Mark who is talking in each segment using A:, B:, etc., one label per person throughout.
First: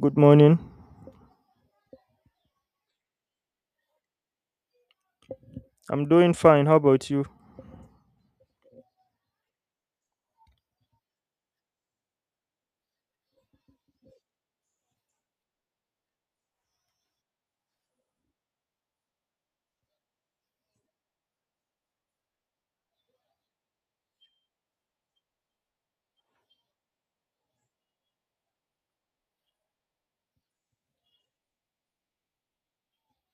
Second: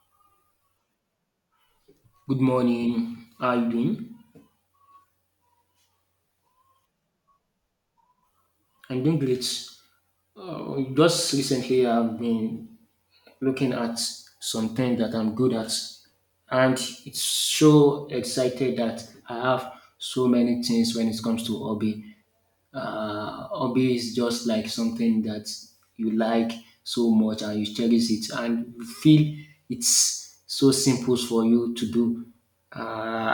A: Good morning.
B: Good morning. How are you doing?
A: I'm doing fine. How about you?
B: I'm doing great. Just recently, I've been looking at something that I'm good at, and it's so excited that I have so many things when it comes to hobby. Hobby is just like something that you like so much and you cherish it, and you feel it's so simple for you to do. Uh,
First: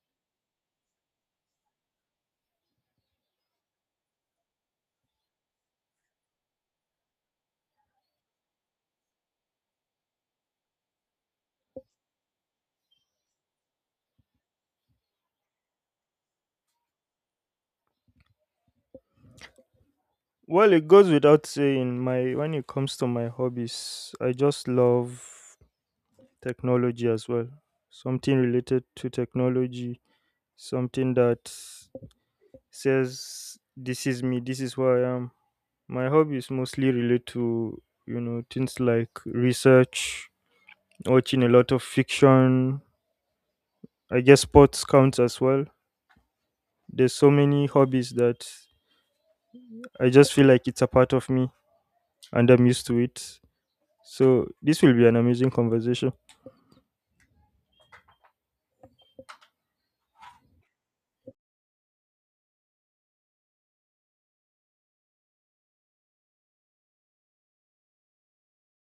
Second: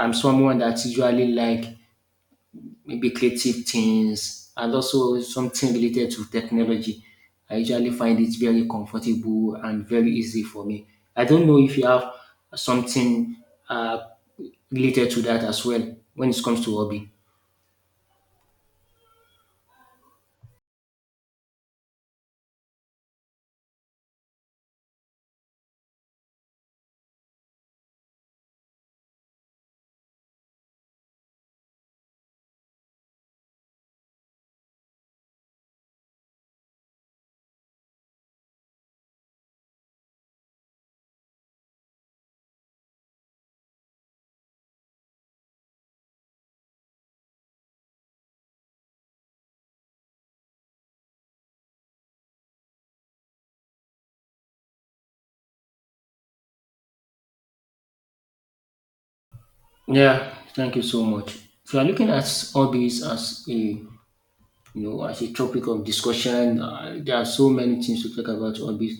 B: I'm someone that usually like maybe creative things, and also something related to technology. I usually find it very comfortable and very easy for me. I don't know if you have something uh, related to that as well when it comes to hobby.
A: Well, it goes without saying, my when it comes to my hobbies, I just love technology as well. Something related to technology, something that says this is me, this is who I am. My hobbies mostly relate to, you know, things like research, watching a lot of fiction. I guess sports counts as well. There's so many hobbies that I just feel like it's a part of me and I'm used to it. So this will be an amazing conversation.
B: Yeah, thank you so much. If you are looking at hobbies as a you know, as a topic of discussion. There are so many things to talk about hobbies.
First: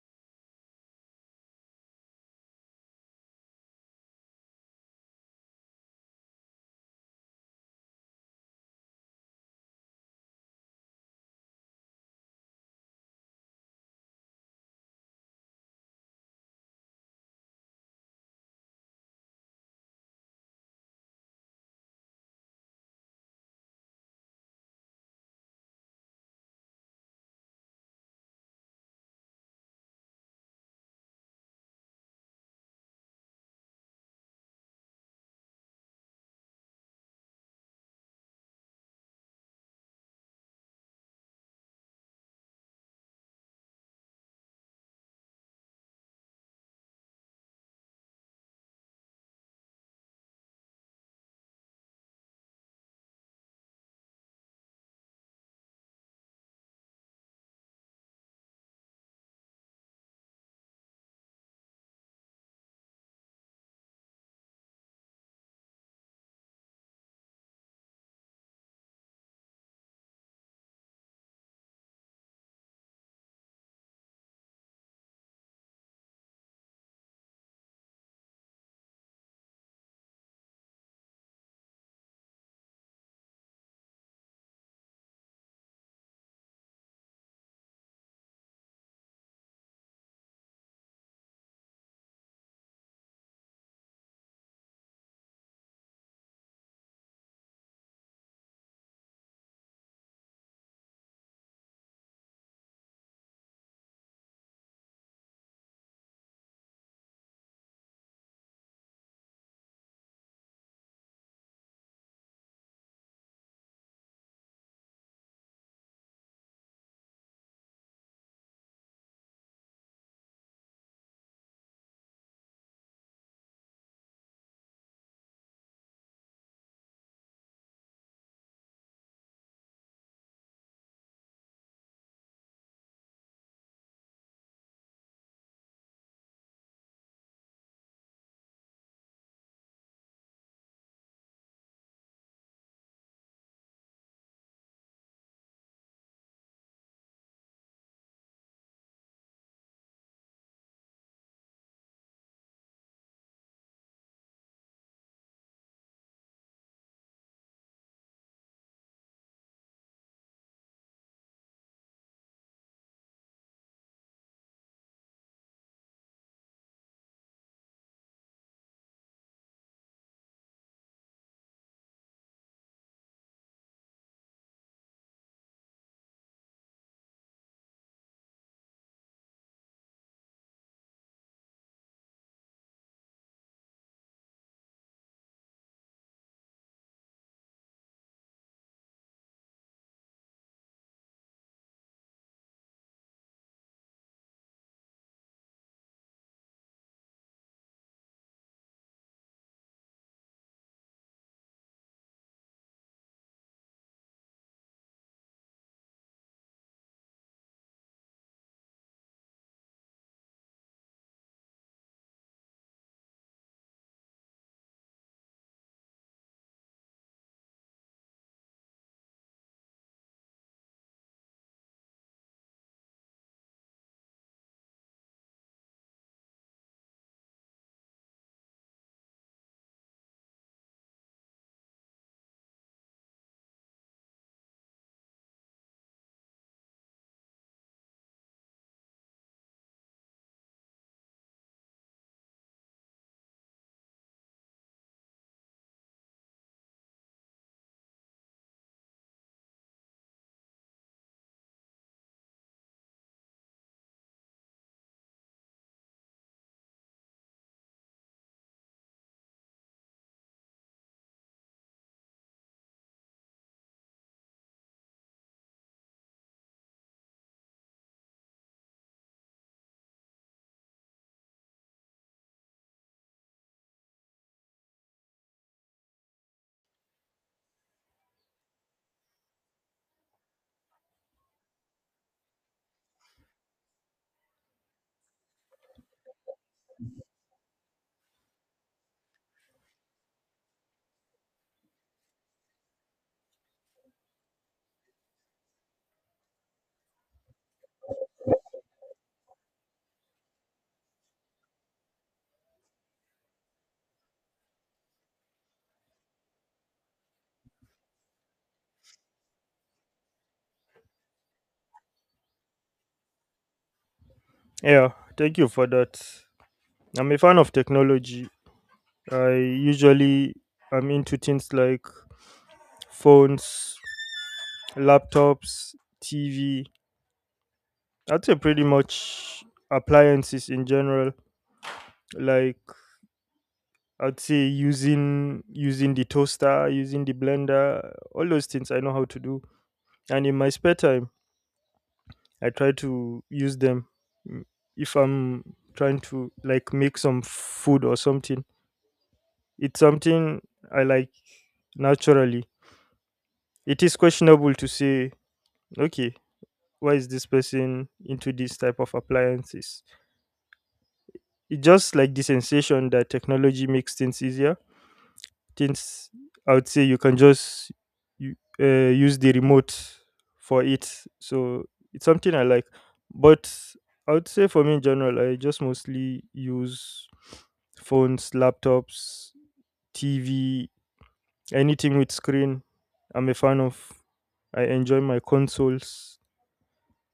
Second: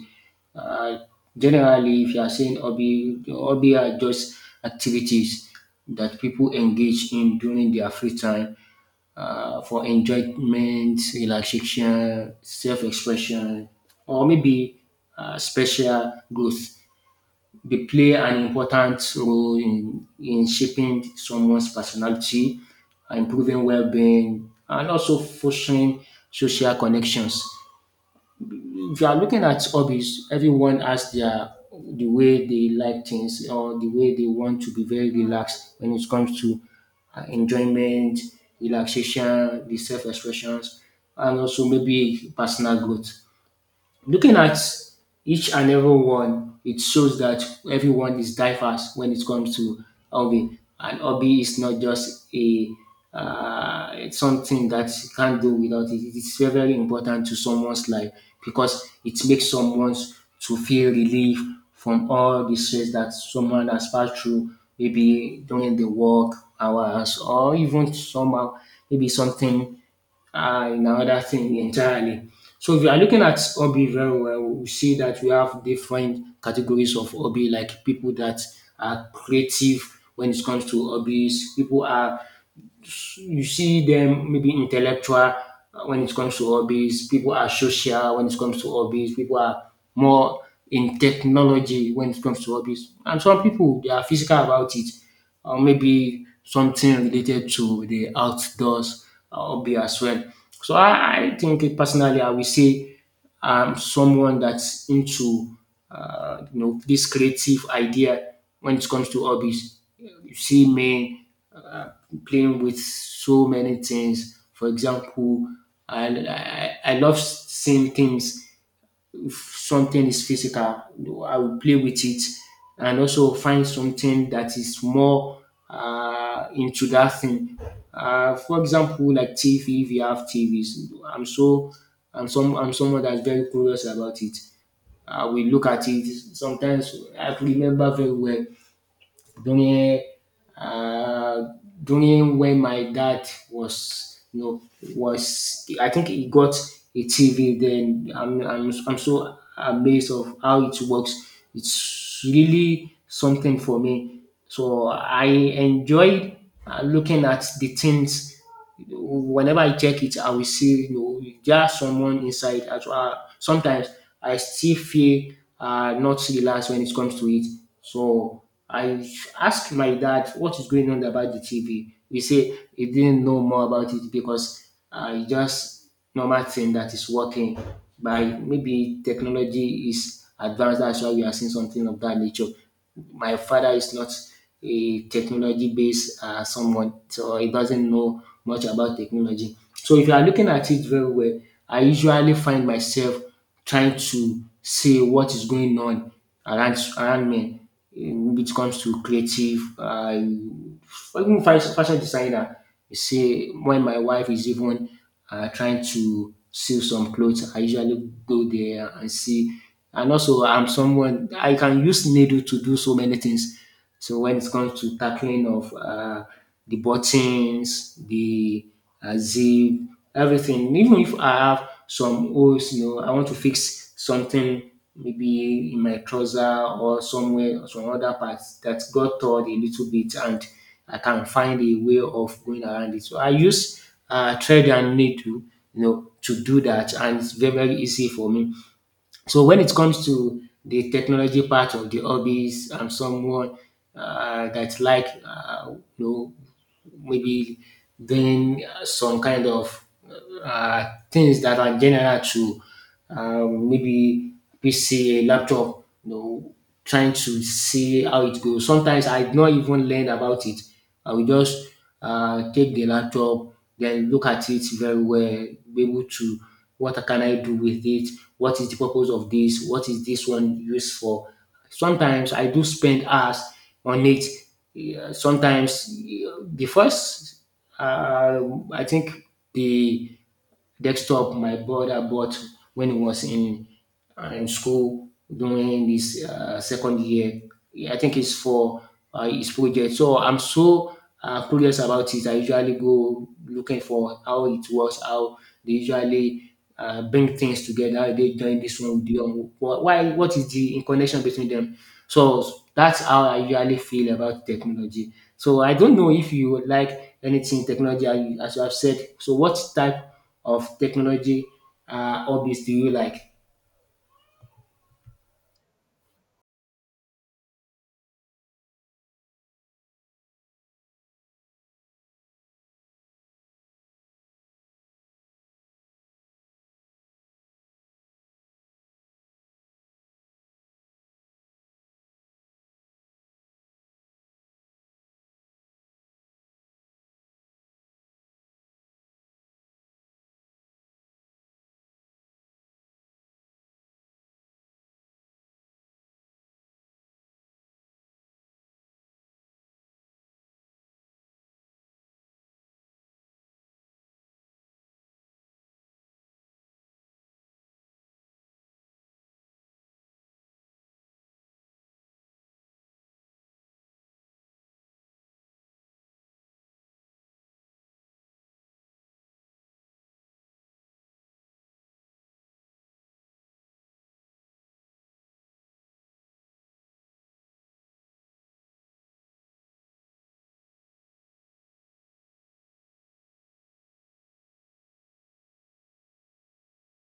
B: Uh, generally, if you are saying hobby, hobby are just activities that people engage in during their free time for enjoyment, relaxation, self-expression, or maybe special growth. They play an important role in shaping someone's personality, improving well-being, and also fostering social connections. If you are looking at hobbies, everyone has their the way they like things or the way they want to be very relaxed when it comes to enjoyment, relaxation, the self expressions, and also maybe personal growth. Looking at each and every one, it shows that everyone is diverse when it comes to hobby. And hobby is not just a it's something that you can't do without it. It's very, very important to someone's life because it makes someone to feel relief from all the stress that someone has passed through, maybe during the work hours or even somehow maybe something Ah, another thing entirely. So if you are looking at hobby very well, we see that we have different categories of hobby, like people that are creative when it comes to hobbies, people are you see them maybe intellectual when it comes to hobbies. People are social when it comes to hobbies. People are more in technology when it comes to hobbies. And some people they are physical about it, or maybe something related to the outdoors hobby as well. So I think it personally, I will say I'm someone that's into you know this creative idea when it comes to hobbies. You see me uh, playing with so many things. For example, I love seeing things something is physical, I will play with it and also find something that is more into that thing. For example, like TV, if you have TVs, I'm someone that's very curious about it. I will look at it sometimes. I can remember very well during uh, during when my dad was you know was I think he got a TV then I'm so amazed of how it works. It's really something for me. So I enjoyed looking at the things whenever I check it, I will see you know there's someone inside as well. Sometimes I still feel not relaxed when it comes to it. So I ask my dad what is going on about the TV. He say he didn't know more about it because I just normal thing that is working by maybe technology is advanced. That's why we are seeing something of that nature. My father is not a technology based someone, so he doesn't know much about technology. So if you are looking at it very well, I usually find myself trying to see what is going on around me. Maybe it comes to creative, I even fashion designer. You see, when my wife is even trying to sew some clothes, I usually go there and see. And also, I'm someone I can use needle to do so many things. So when it comes to tackling of the buttons, the zip, everything, even if I have some holes, you know, I want to fix something maybe in my trouser or somewhere or some other part that got torn a little bit and I can find a way of going around it. So I use thread and needle, you know, to do that and it's very, very easy for me. So when it comes to the technology part of the hobbies, I'm someone that like you know maybe doing some kind of uh, things that are general to maybe PC, laptop, you know, trying to see how it goes. Sometimes I not even learn about it. I will just take the laptop, then look at it very well, be able to what can I do with it? What is the purpose of this? What is this one used for? Sometimes I do spend hours on it. Yeah, sometimes yeah, the first, uh, I think the desktop my brother bought when he was in school during his second year. I think it's for his project. So I'm so curious about it. I usually go looking for how it works, how they usually bring things together, how they join this one with the other. Why? What is the connection between them? So that's how I usually feel about technology. So I don't know if you would like anything technology as you have said. So what type of technology hobbies do you like?
A: Yeah, thank you for that. I'm a fan of technology. I usually am into things like phones, laptops, TV. I'd say pretty much appliances in general. Like I'd say using the toaster, using the blender, all those things I know how to do. And in my spare time, I try to use them. Mm, If I'm trying to like make some food or something, it's something I like naturally. It is questionable to say, okay, why is this person into this type of appliances? It's just like the sensation that technology makes things easier. Things I would say you can just use the remote for it. So it's something I like. But I would say for me in general, I just mostly use phones, laptops, TV. Anything with screen, I'm a fan of. I enjoy my consoles.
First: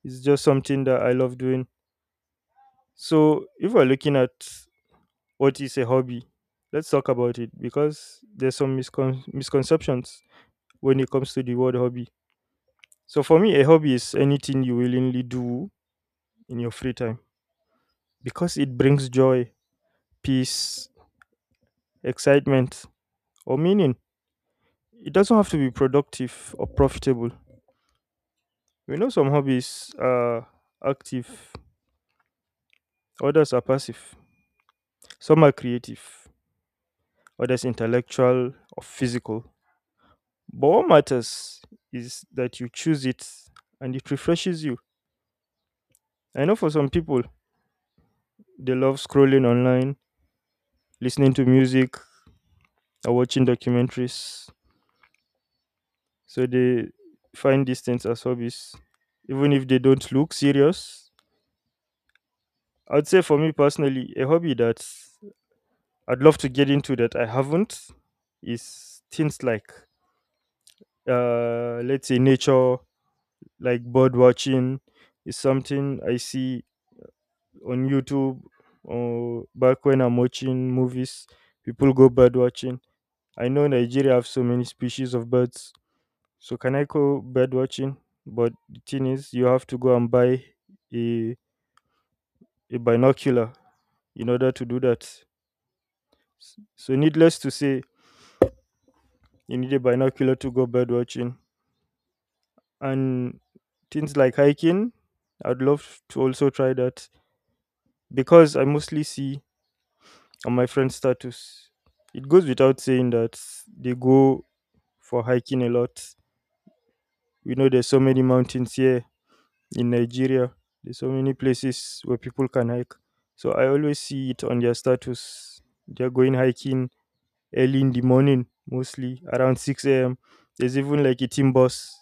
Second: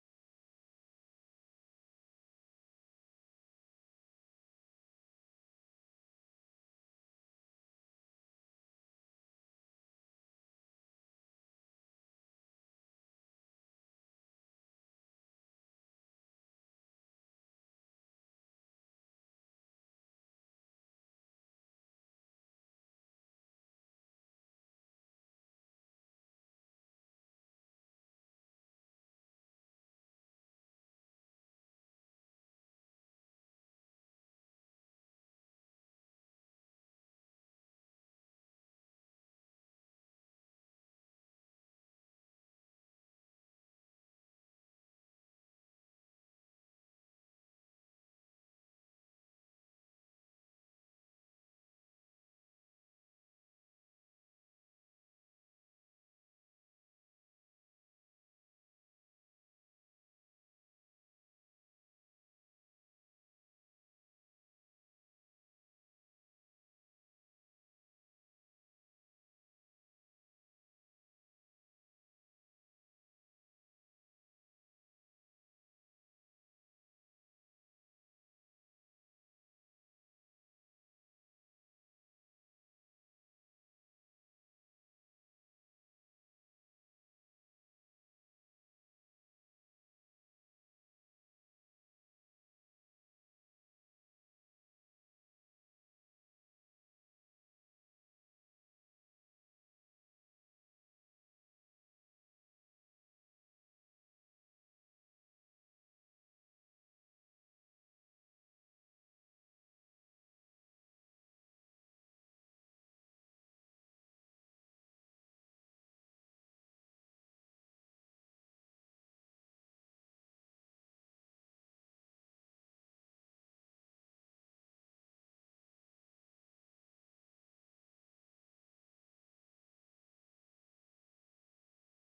A: It's just something that I love doing. So, if we're looking at what is a hobby, let's talk about it because there's some misconceptions when it comes to the word hobby. So, for me, a hobby is anything you willingly do in your free time because it brings joy, peace, excitement, or meaning. It doesn't have to be productive or profitable. We know some hobbies are active. Others are passive. Some are creative, others intellectual or physical. But what matters is that you choose it and it refreshes you. I know for some people, they love scrolling online, listening to music, or watching documentaries. So they find these things as hobbies, even if they don't look serious. I'd say for me personally, a hobby that I'd love to get into that I haven't is things like, let's say, nature, like bird watching is something I see on YouTube or back when I'm watching movies, people go bird watching. I know Nigeria have so many species of birds, so can I go bird watching? But the thing is, you have to go and buy a, a binocular in order to do that. So, needless to say, you need a binocular to go bird watching. And things like hiking, I'd love to also try that because I mostly see on my friend's status. It goes without saying that they go for hiking a lot. We know there's so many mountains here in Nigeria. There's so many places where people can hike. So I always see it on their status. They're going hiking early in the morning, mostly around 6 a.m. There's even like a team bus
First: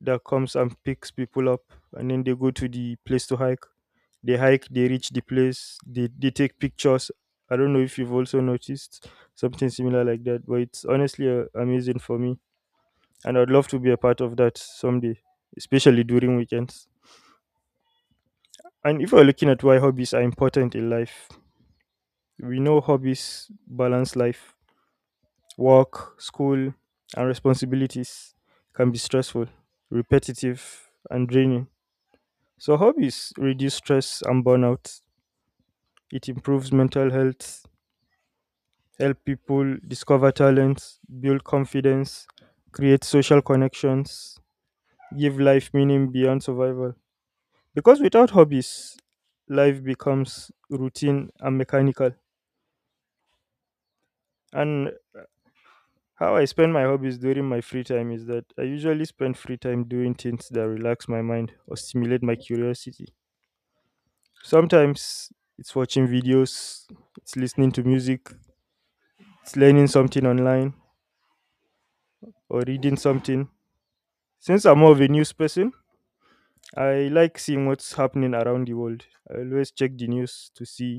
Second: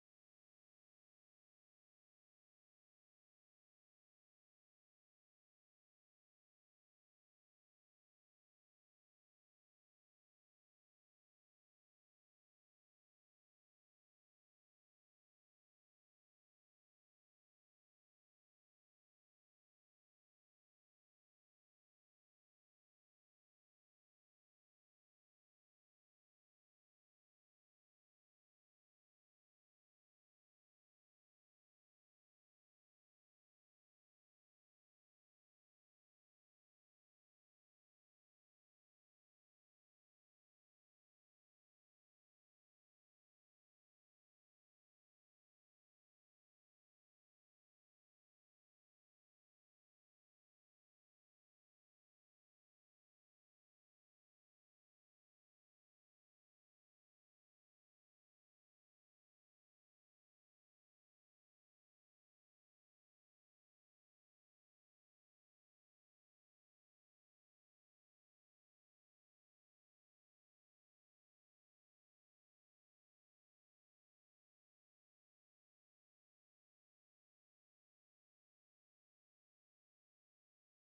A: that comes and picks people up and then they go to the place to hike. They hike, they reach the place, they take pictures. I don't know if you've also noticed something similar like that, but it's honestly amazing for me, and I'd love to be a part of that someday, especially during weekends. And if we're looking at why hobbies are important in life, we know hobbies balance life. Work, school, and responsibilities can be stressful, repetitive and draining. So hobbies reduce stress and burnout. It improves mental health, help people discover talents, build confidence, create social connections, give life meaning beyond survival. Because without hobbies, life becomes routine and mechanical. And how I spend my hobbies during my free time is that I usually spend free time doing things that relax my mind or stimulate my curiosity. Sometimes it's watching videos, it's listening to music, it's learning something online or reading something. Since I'm more of a news person, I like seeing what's happening around the world. I always check the news to see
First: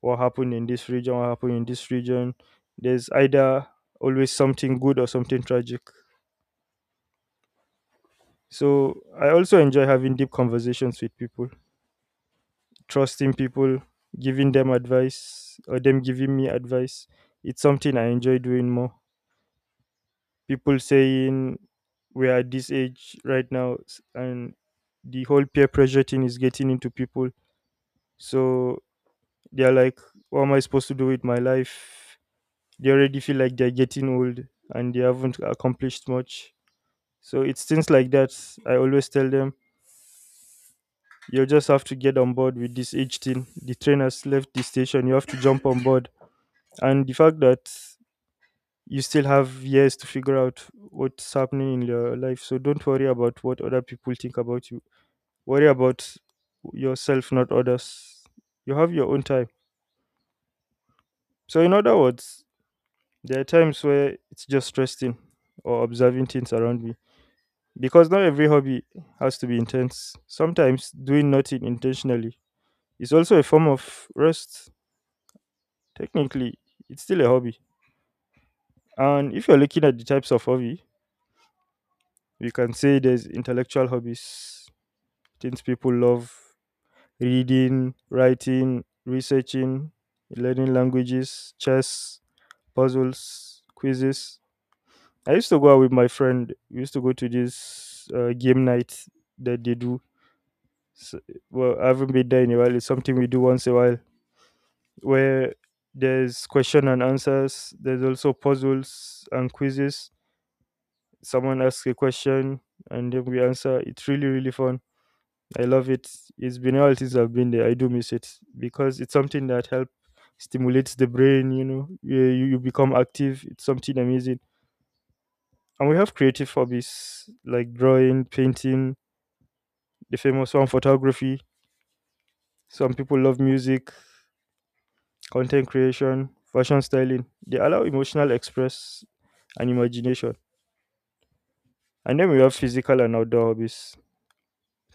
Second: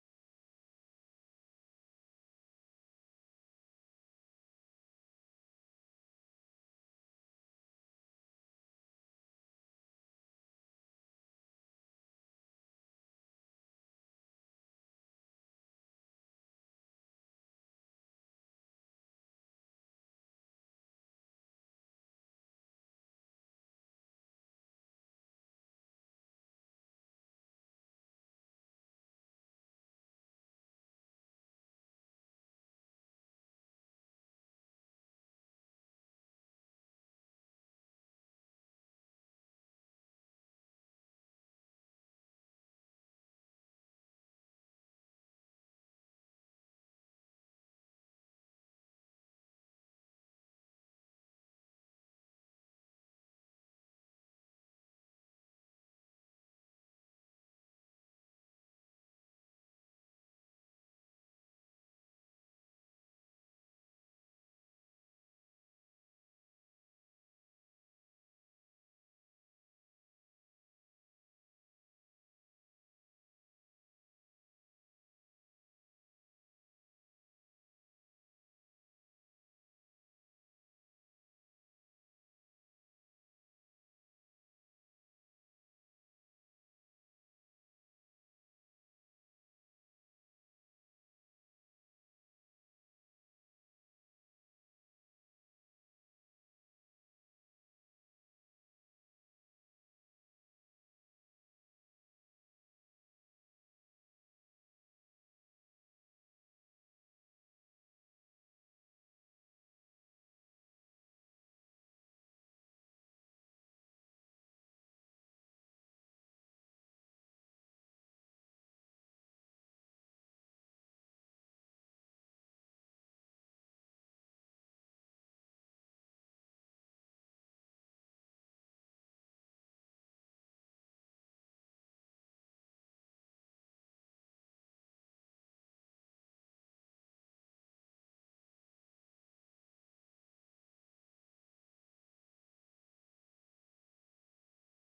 A: what happened in this region, what happened in this region. There's either always something good or something tragic. So I also enjoy having deep conversations with people, trusting people, giving them advice, or them giving me advice. It's something I enjoy doing more. People saying we are at this age right now and the whole peer pressure thing is getting into people, so they're like, what am I supposed to do with my life? They already feel like they're getting old and they haven't accomplished much. So it's things like that. I always tell them you just have to get on board with this age thing. The train has left the station, you have to jump on board. And the fact that you still have years to figure out what's happening in your life. So don't worry about what other people think about you. Worry about yourself, not others. You have your own time. So, in other words, there are times where it's just resting or observing things around me. Because not every hobby has to be intense. Sometimes doing nothing intentionally is also a form of rest. Technically, it's still a hobby. And if you're looking at the types of hobby, we can say there's intellectual hobbies, things people love, reading, writing, researching, learning languages, chess, puzzles, quizzes. I used to go out with my friend. We used to go to this game night that they do. So, well, I haven't been there in a while. It's something we do once a while, where there's question and answers. There's also puzzles and quizzes. Someone asks a question and then we answer. It's really, really fun. I love it. It's been all while since I've been there. I do miss it because it's something that helps stimulates the brain. You know, you become active. It's something amazing. And we have creative hobbies like drawing, painting, the famous one, photography. Some people love music, content creation, fashion styling. They allow emotional express and imagination. And then we have physical and outdoor hobbies,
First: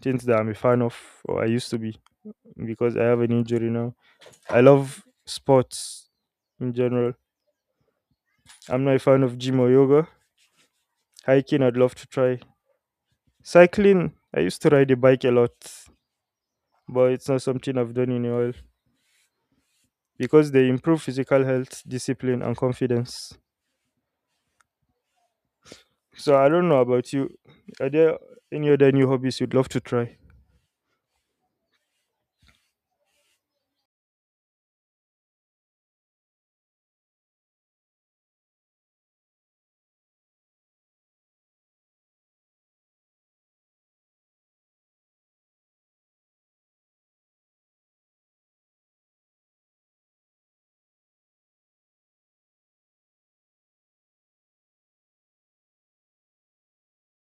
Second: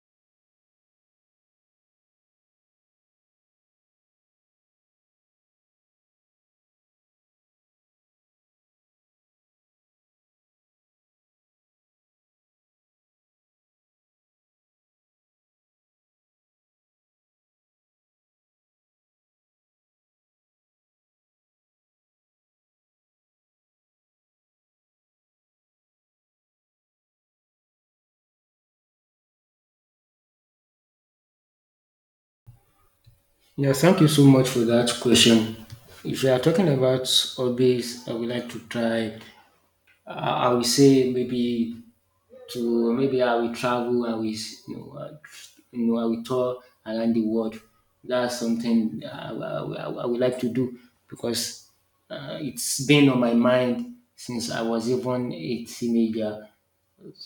A: things that I'm a fan of, or I used to be, because I have an injury now. I love sports in general. I'm not a fan of gym or yoga. Hiking, I'd love to try. Cycling, I used to ride a bike a lot, but it's not something I've done in a while, because they improve physical health, discipline, and confidence. So I don't know about you. Are there any other new hobbies you'd love to try?
B: Yeah, thank you so much for that question. If you are talking about hobbies, I would like to try. I will say maybe I will travel. I will you know, you know I will tour around the world. That's something I would like to do because it's been on my mind since I was even a teenager.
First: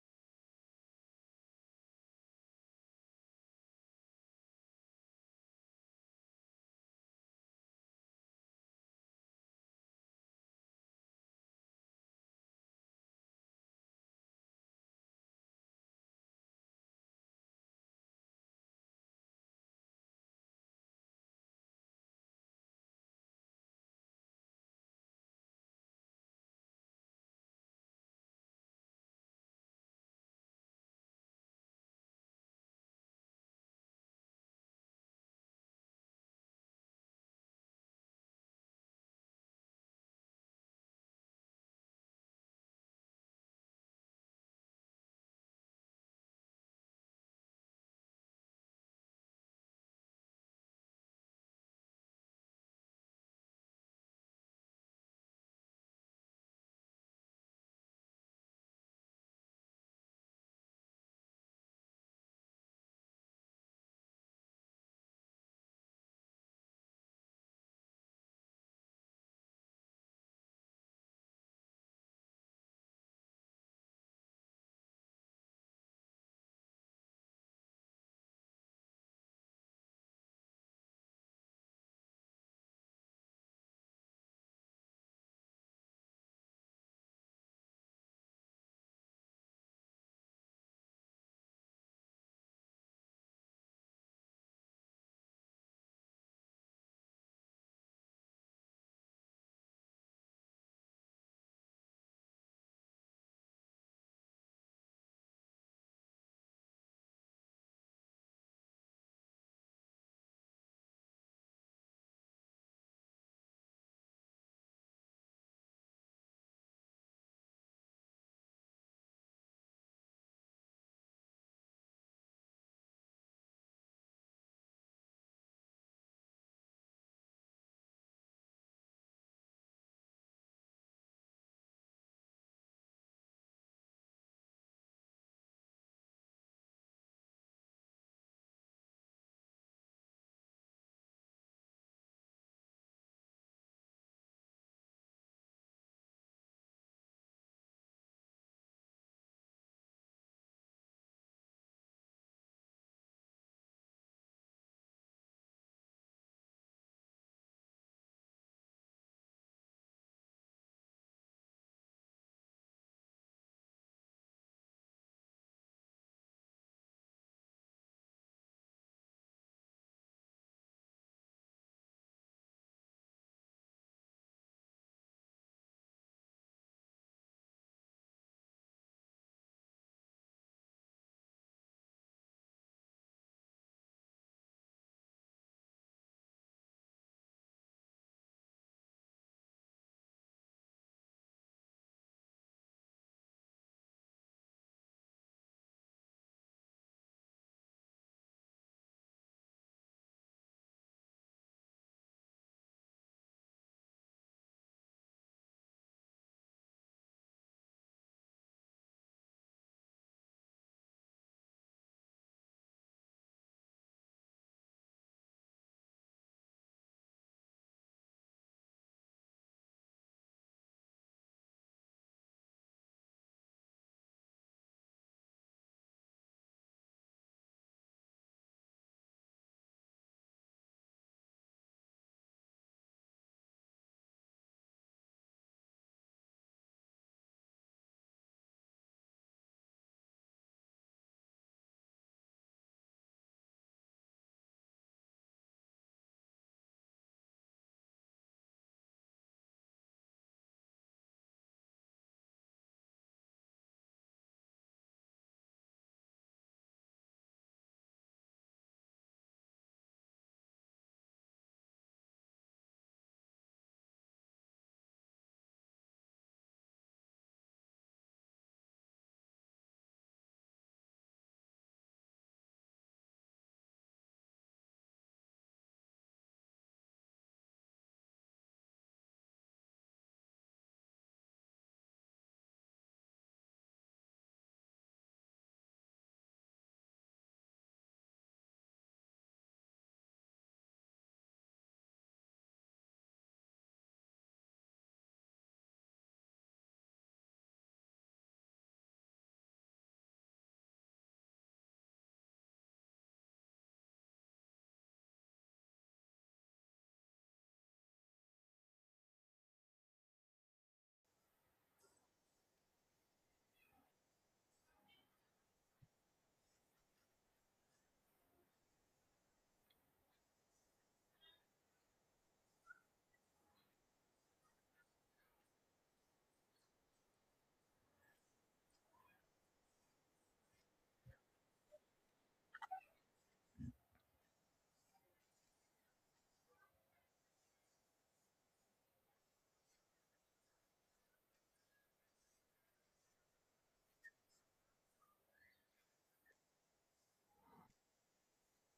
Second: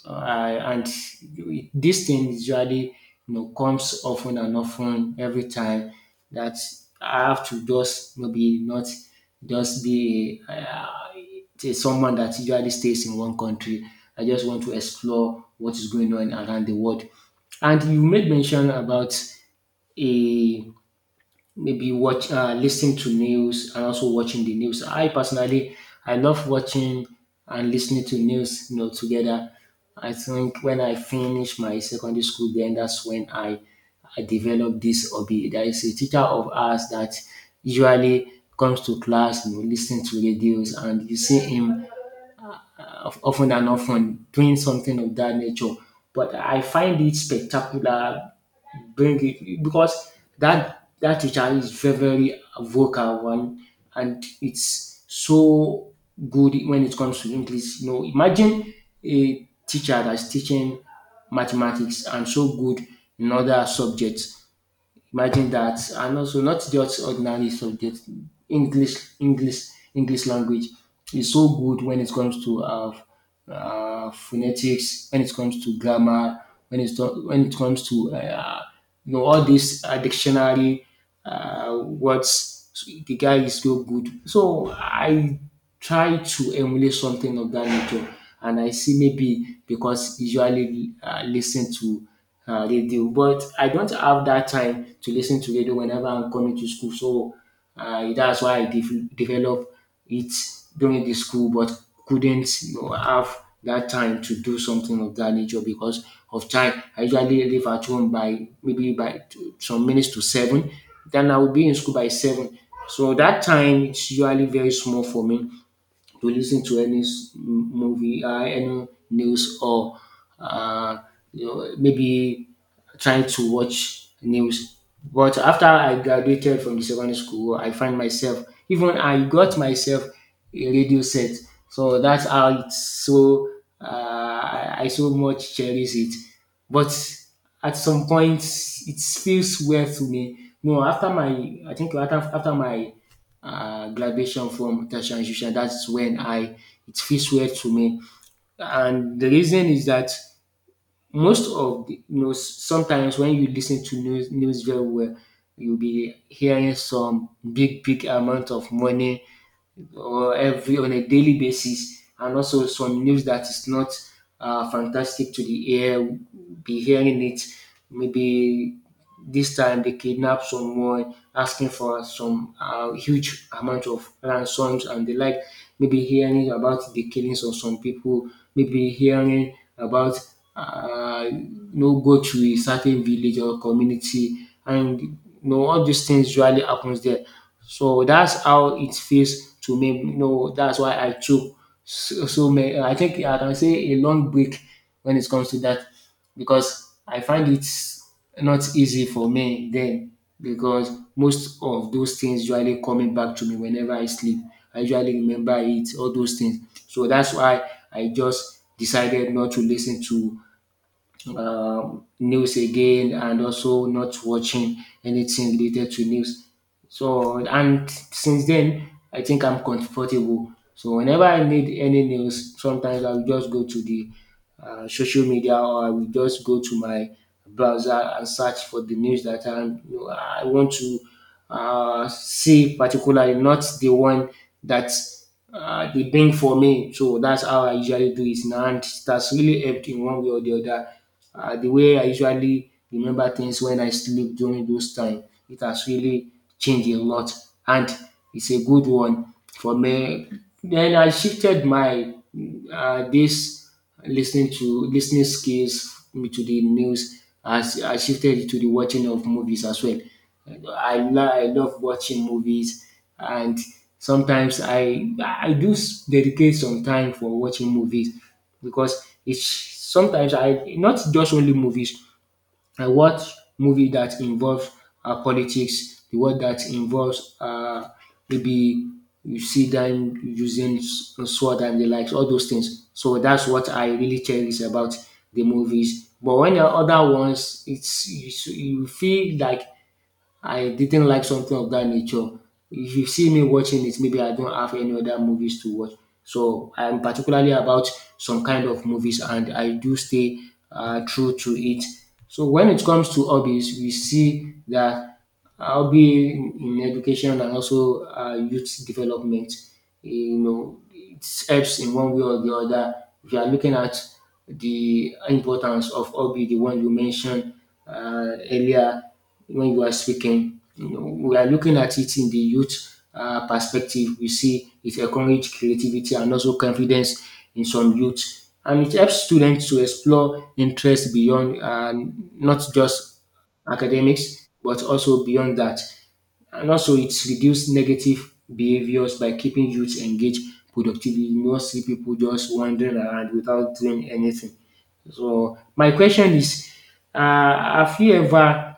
B: And this thing usually you know comes often and often every time that I have to just maybe not just be say someone that usually stays in one country. I just want to explore what is going on around the world. And you made mention about a maybe watch listening to news and also watching the news. I personally I love watching and listening to news you know together. I think when I finish my secondary school then that's when I developed this hobby. There is a teacher of ours that usually comes to class you know listening to radios and you see him often and often doing something of that nature. But I find it spectacular bring it because that teacher is very very vocal one and it's so good when it comes to English. You know, imagine a teacher that's teaching mathematics and so good in other subjects. Imagine that, and also not just ordinary subject. English, English, English language is so good when it comes to phonetics, when it comes to grammar, when it when it comes to you know all this dictionary what the guy is so good. So I try to emulate something of that nature, and I see maybe because usually listen to radio, but I don't have that time to listen to radio whenever I'm coming to school. So that's why I developed it during the school, but couldn't you know, have that time to do something of that nature because of time. I usually leave at home by maybe by some minutes to seven. Then I will be in school by seven. So that time is usually very small for me to listen to any movie, any news, or uh, you know, maybe trying to watch news. But after I graduated from the secondary school, I find myself even I got myself a radio set. So that's how it's so I so much cherish it. But at some point, it feels weird to me. No, after my I think after my graduation from tertiary institution. That's when I it feels weird to me. And the reason is that most of the you know sometimes when you listen to news very well, you'll be hearing some big big amount of money or every on a daily basis, and also some news that is not fantastic to the ear. Be hearing it maybe this time they kidnapped someone, asking for some huge amount of ransoms and the like. Maybe hearing about the killings of some people, maybe hearing about uh, no go to a certain village or community, and you know all these things usually happens there. So that's how it feels to me. You know, that's why I took so, so many. I think I can say a long break when it comes to that because I find it not easy for me then because most of those things usually coming back to me whenever I sleep. I usually remember it, all those things. So that's why I just decided not to listen to news again and also not watching anything related to news. So and since then, I think I'm comfortable. So whenever I need any news, sometimes I'll just go to the social media, or I will just go to my browser and search for the news that I I want to see, particularly not the one that they bring for me. So that's how I usually do it now, and that's really helped in one way or the other. The way I usually remember things when I sleep during those time, it has really changed a lot, and it's a good one for me. Then I shifted my this listening skills me to the news has shifted it to the watching of movies as well. I love watching movies and sometimes I dedicate some time for watching movies because it's sometimes I not just only movies I watch movie that involves politics, the one that involves maybe you see them using sword and the likes, all those things. So that's what I really cherish about the movies. But when the other ones, it's you, you feel like I didn't like something of that nature. If you see me watching it, maybe I don't have any other movies to watch. So I'm particularly about some kind of movies, and I do stay true to it. So when it comes to hobbies, we see that hobby in education and also youth development. You know, it helps in one way or the other. If you are looking at the importance of hobby, the one you mentioned earlier, when you are speaking. You know, we are looking at it in the youth perspective. We see it encourages creativity and also confidence in some youth. And it helps students to explore interests beyond not just academics, but also beyond that. And also, it reduces negative behaviors by keeping youth engaged productively. You don't see people just wandering around without doing anything. So my question is, uh, have you ever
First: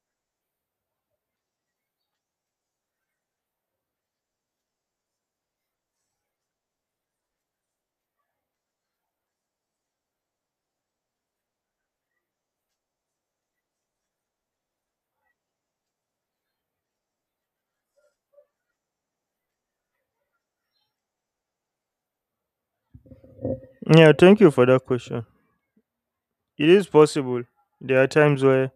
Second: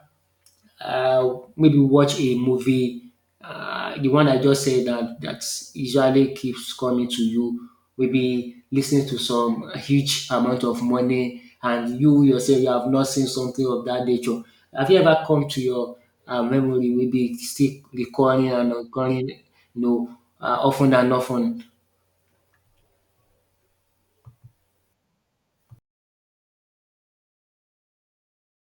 B: maybe watch a movie, the one I just said that usually keeps coming to you, maybe listening to some huge amount of money, and you yourself you have not seen something of that nature. Have you ever come to your memory, maybe still recurring and recurring, you know, often and often?
A: Yeah, thank you for that question. It is possible. There are times where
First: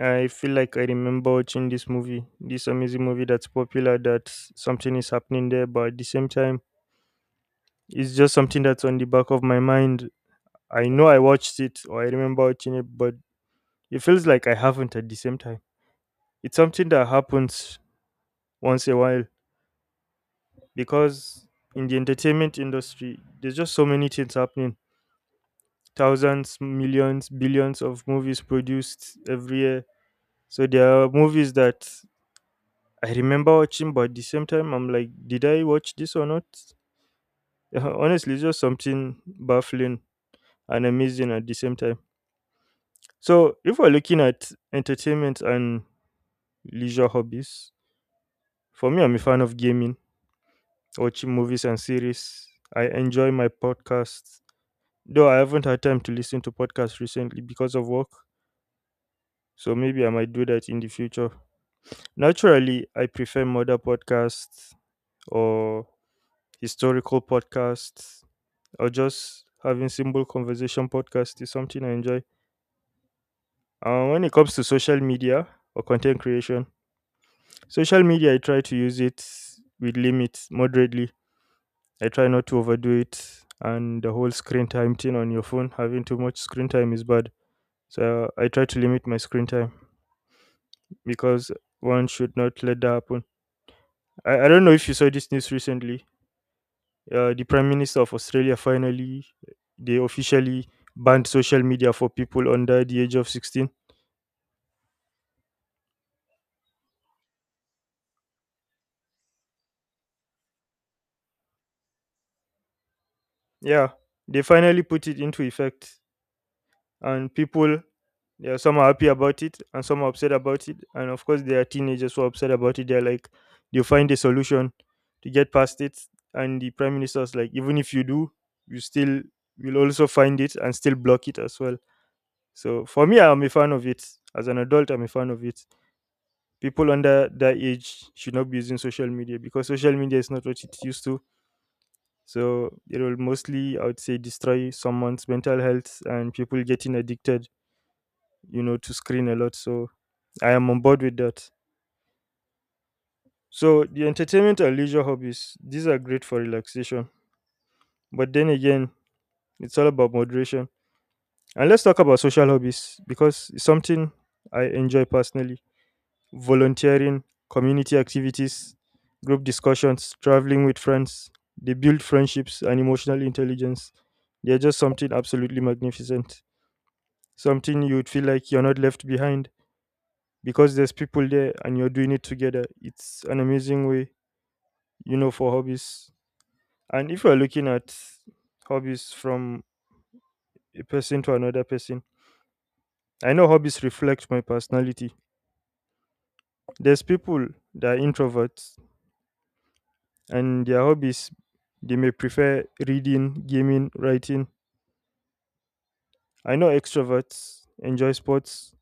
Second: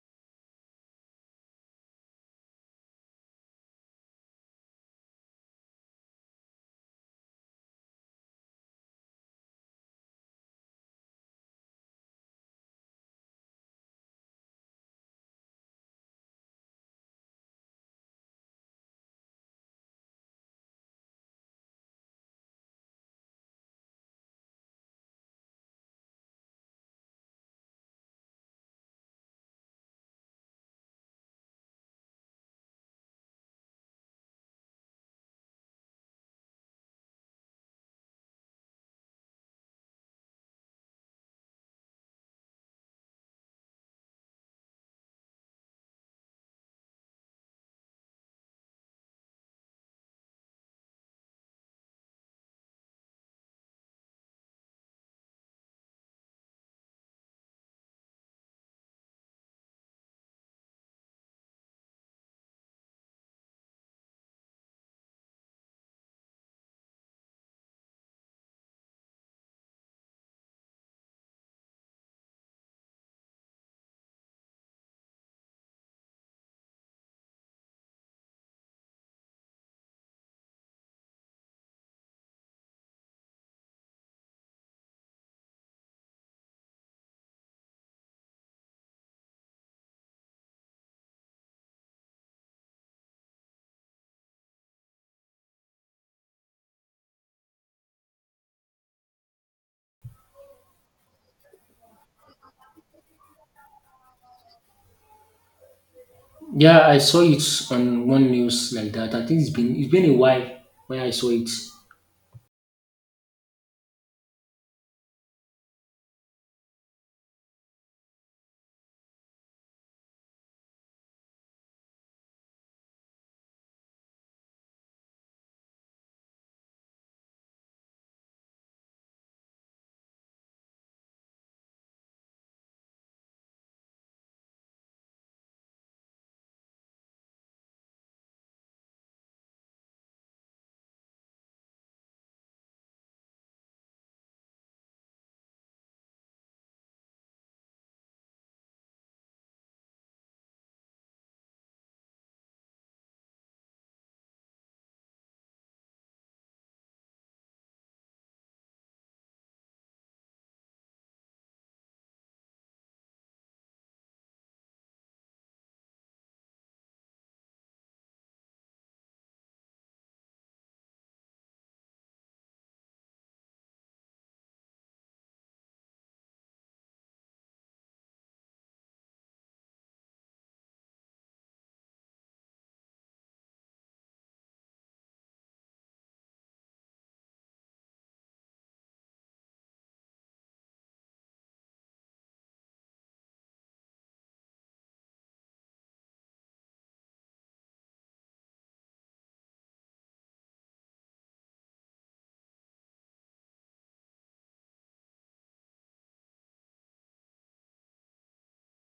A: I feel like I remember watching this movie, this amazing movie that's popular, that something is happening there, but at the same time, it's just something that's on the back of my mind. I know I watched it or I remember watching it, but it feels like I haven't at the same time. It's something that happens once a while, because in the entertainment industry, there's just so many things happening, thousands, millions, billions of movies produced every year. So there are movies that I remember watching, but at the same time, I'm like, did I watch this or not? Honestly, it's just something baffling and amazing at the same time. So if we're looking at entertainment and leisure hobbies, for me, I'm a fan of gaming, watching movies and series. I enjoy my podcasts, though I haven't had time to listen to podcasts recently because of work. So maybe I might do that in the future. Naturally, I prefer murder podcasts or historical podcasts, or just having simple conversation podcasts is something I enjoy. When it comes to social media or content creation, social media, I try to use it with limits moderately. I try not to overdo it, and the whole screen time thing on your phone, having too much screen time is bad. So I try to limit my screen time because one should not let that happen. I don't know if you saw this news recently. The Prime Minister of Australia finally, they officially banned social media for people under the age of 16.
B: Yeah, I saw it on one news like that. I think it's been a while when I saw it.
A: Yeah, they finally put it into effect. And people, yeah, some are happy about it and some are upset about it. And of course, there are teenagers who are upset about it. They're like, they find a solution to get past it. And the prime minister's like, even if you do, you still will also find it and still block it as well. So for me, I'm a fan of it. As an adult, I'm a fan of it. People under that age should not be using social media because social media is not what it used to. So it will mostly, I would say, destroy someone's mental health and people getting addicted, you know, to screen a lot. So I am on board with that. So the entertainment and leisure hobbies, these are great for relaxation. But then again, it's all about moderation. And let's talk about social hobbies because it's something I enjoy personally. Volunteering, community activities, group discussions, traveling with friends, they build friendships and emotional intelligence. They're just something absolutely magnificent. Something you would feel like you're not left behind because there's people there and you're doing it together. It's an amazing way, you know, for hobbies. And if you're looking at hobbies from a person to another person, I know hobbies reflect my personality. There's people that are introverts and their hobbies, they may prefer reading, gaming, writing. I know extroverts enjoy sports,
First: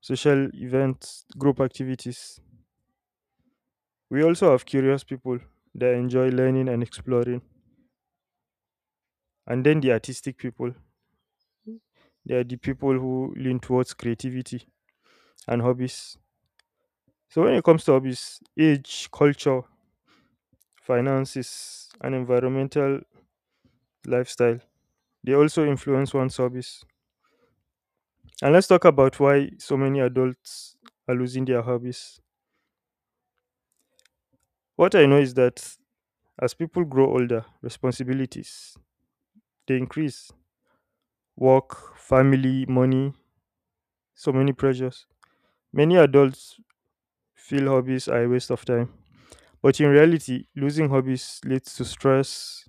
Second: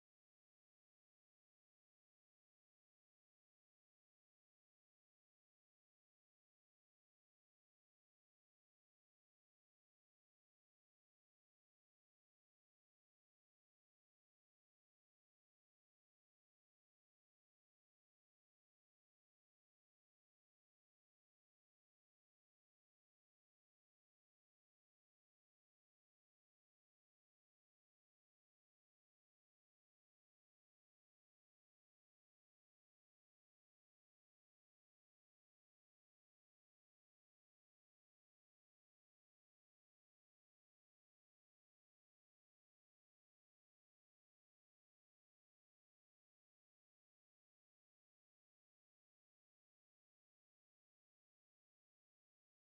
A: social events, group activities. We also have curious people that enjoy learning and exploring. And then the artistic people, they are the people who lean towards creativity and hobbies. So when it comes to hobbies, age, culture, finances, and environmental lifestyle, they also influence one's hobbies. And let's talk about why so many adults are losing their hobbies. What I know is that as people grow older, responsibilities, they increase. Work, family, money, so many pressures. Many adults feel hobbies are a waste of time. But in reality, losing hobbies leads to stress,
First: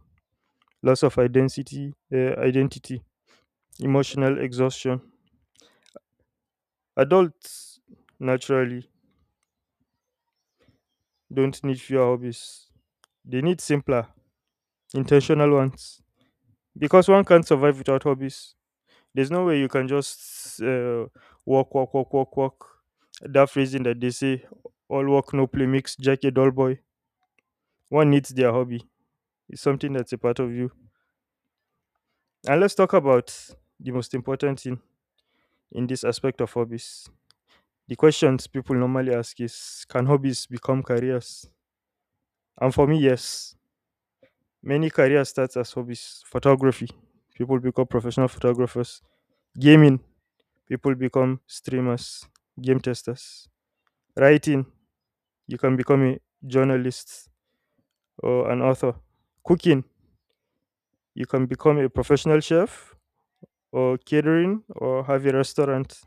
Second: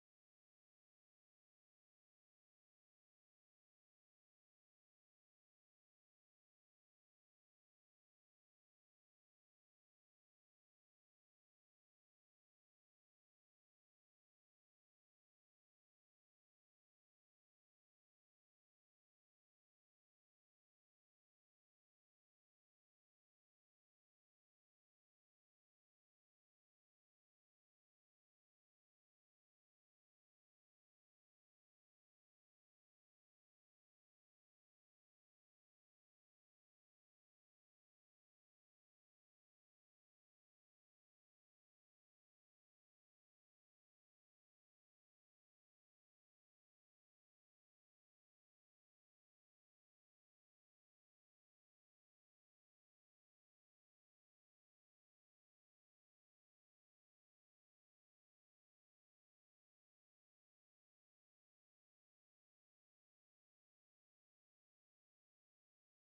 A: loss of identity, identity, emotional exhaustion. Adults naturally don't need fewer hobbies. They need simpler, intentional ones, because one can't survive without hobbies. There's no way you can just walk, walk, walk, walk, walk. That phrasing that they say, all work, no play makes Jack a dull boy. One needs their hobby. It's something that's a part of you. And let's talk about the most important thing in this aspect of hobbies. The questions people normally ask is, can hobbies become careers? And for me, yes. Many careers start as hobbies. Photography, people become professional photographers. Gaming, people become streamers, game testers. Writing, you can become a journalist or an author. Cooking, you can become a professional chef or catering or have a restaurant.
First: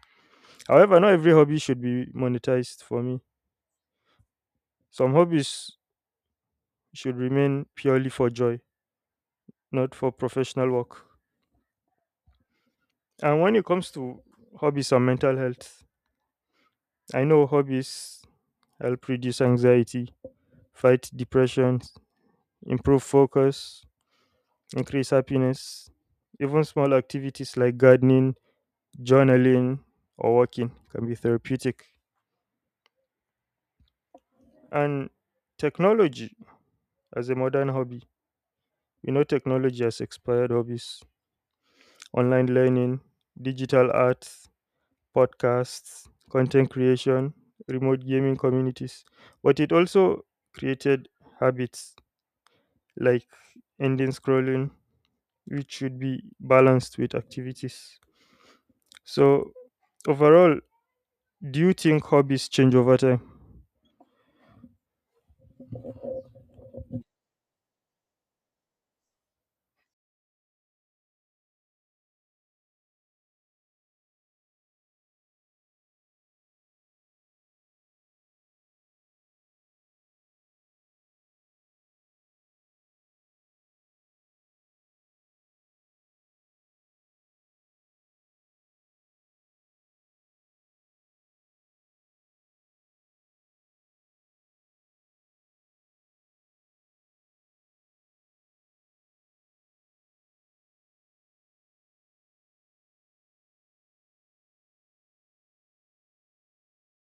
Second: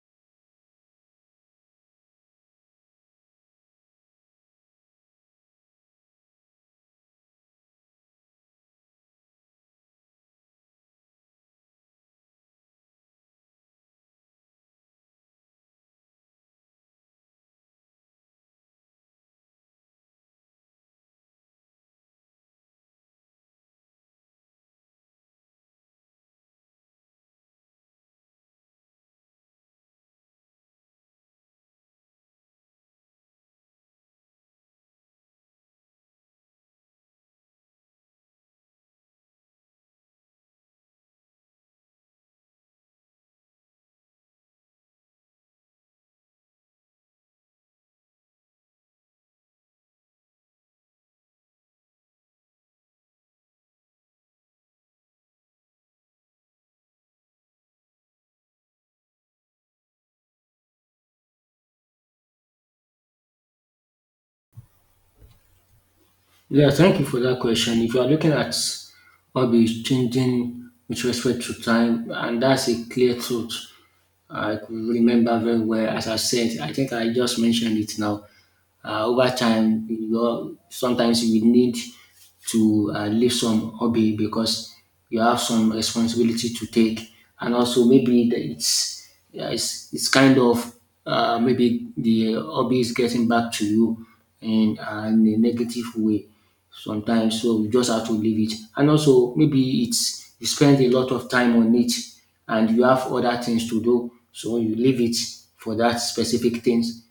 A: However, not every hobby should be monetized for me. Some hobbies should remain purely for joy, not for professional work. And when it comes to hobbies and mental health, I know hobbies help reduce anxiety, fight depression, improve focus, increase happiness. Even small activities like gardening, journaling, or walking can be therapeutic. And technology as a modern hobby, we know technology has expired hobbies, online learning, digital art, podcasts, content creation, remote gaming communities. But it also created habits like ending scrolling, which should be balanced with activities. So, overall, do you think hobbies change over time?
B: Yeah, thank you for that question. If you are looking at what is changing with respect to time, and that's a clear truth. I could remember very well, as I said, I think I just mentioned it now. Over time you all, sometimes you will need to leave some hobby because you have some responsibility to take, and also maybe it's yeah, it's kind of maybe the hobby is getting back to you in a negative way sometimes, so you just have to leave it. And also maybe it's you spend a lot of time on it and you have other things to do, so you leave it for that specific things.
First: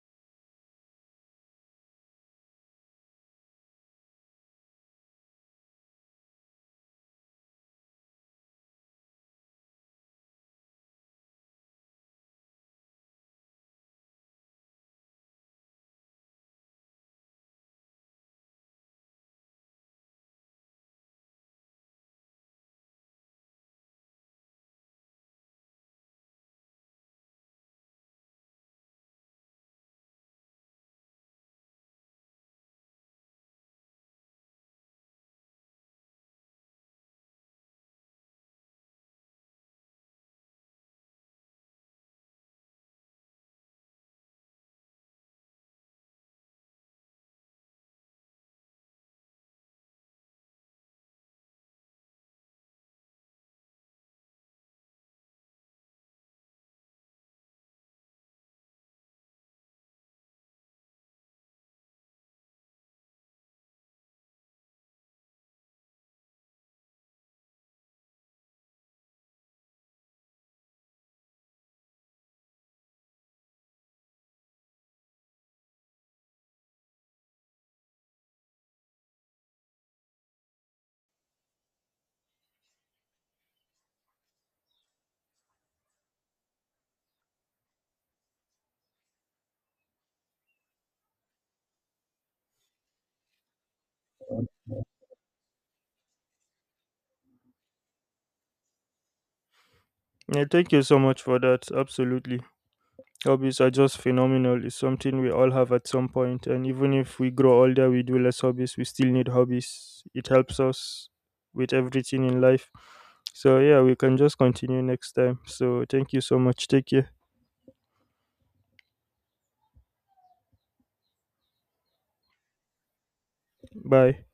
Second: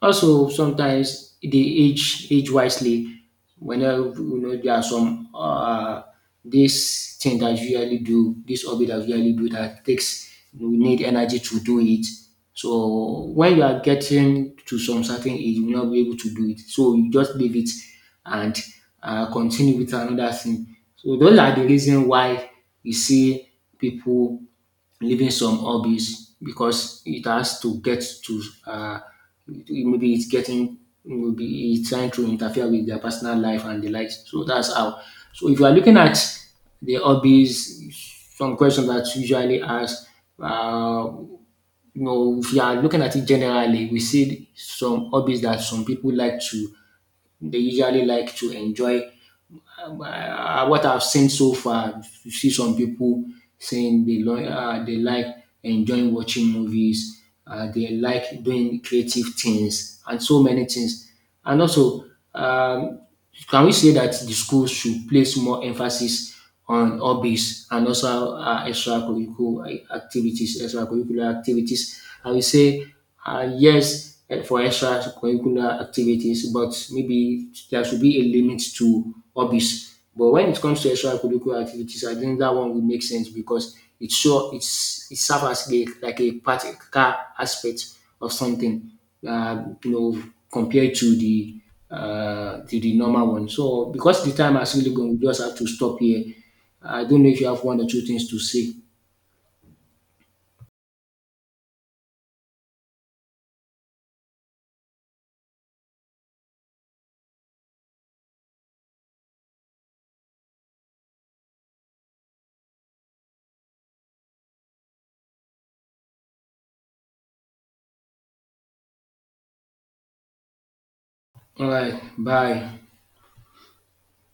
B: Also, sometimes they age wisely. Whenever you know there are some this thing that you usually do, this hobby that you usually do that takes we need energy to do it. So when you are getting to some certain age, you will not be able to do it. So you just leave it and continue with another thing. So those are the reason why you see people leaving some hobbies because it has to get to maybe it's getting maybe it's trying to interfere with their personal life and the likes. So that's how. So if you are looking at the hobbies, some questions that usually asked, uh, you know, if you are looking at it generally, we see some hobbies that some people like to, they usually like to enjoy what I've seen so far, you see some people saying they they like enjoying watching movies, they like doing creative things, and so many things. And also, um, can we say that the schools should place more emphasis on hobbies and also extracurricular activities? Extracurricular activities, I will say, yes, for extracurricular activities, but maybe there should be a limit to hobbies. But when it comes to extracurricular activities, I think that one will make sense because it's it serves as a, like a practical aspect of something, you know, compared to the normal one. So because the time has really gone, we just have to stop here. I don't know if you have one or two things to say.
A: Yeah, thank you so much for that. Absolutely. Hobbies are just phenomenal. It's something we all have at some point, and even if we grow older, we do less hobbies. We still need hobbies. It helps us with everything in life. So yeah, we can just continue next time. So thank you so much. Take care.
B: All right, bye.
A: Bye.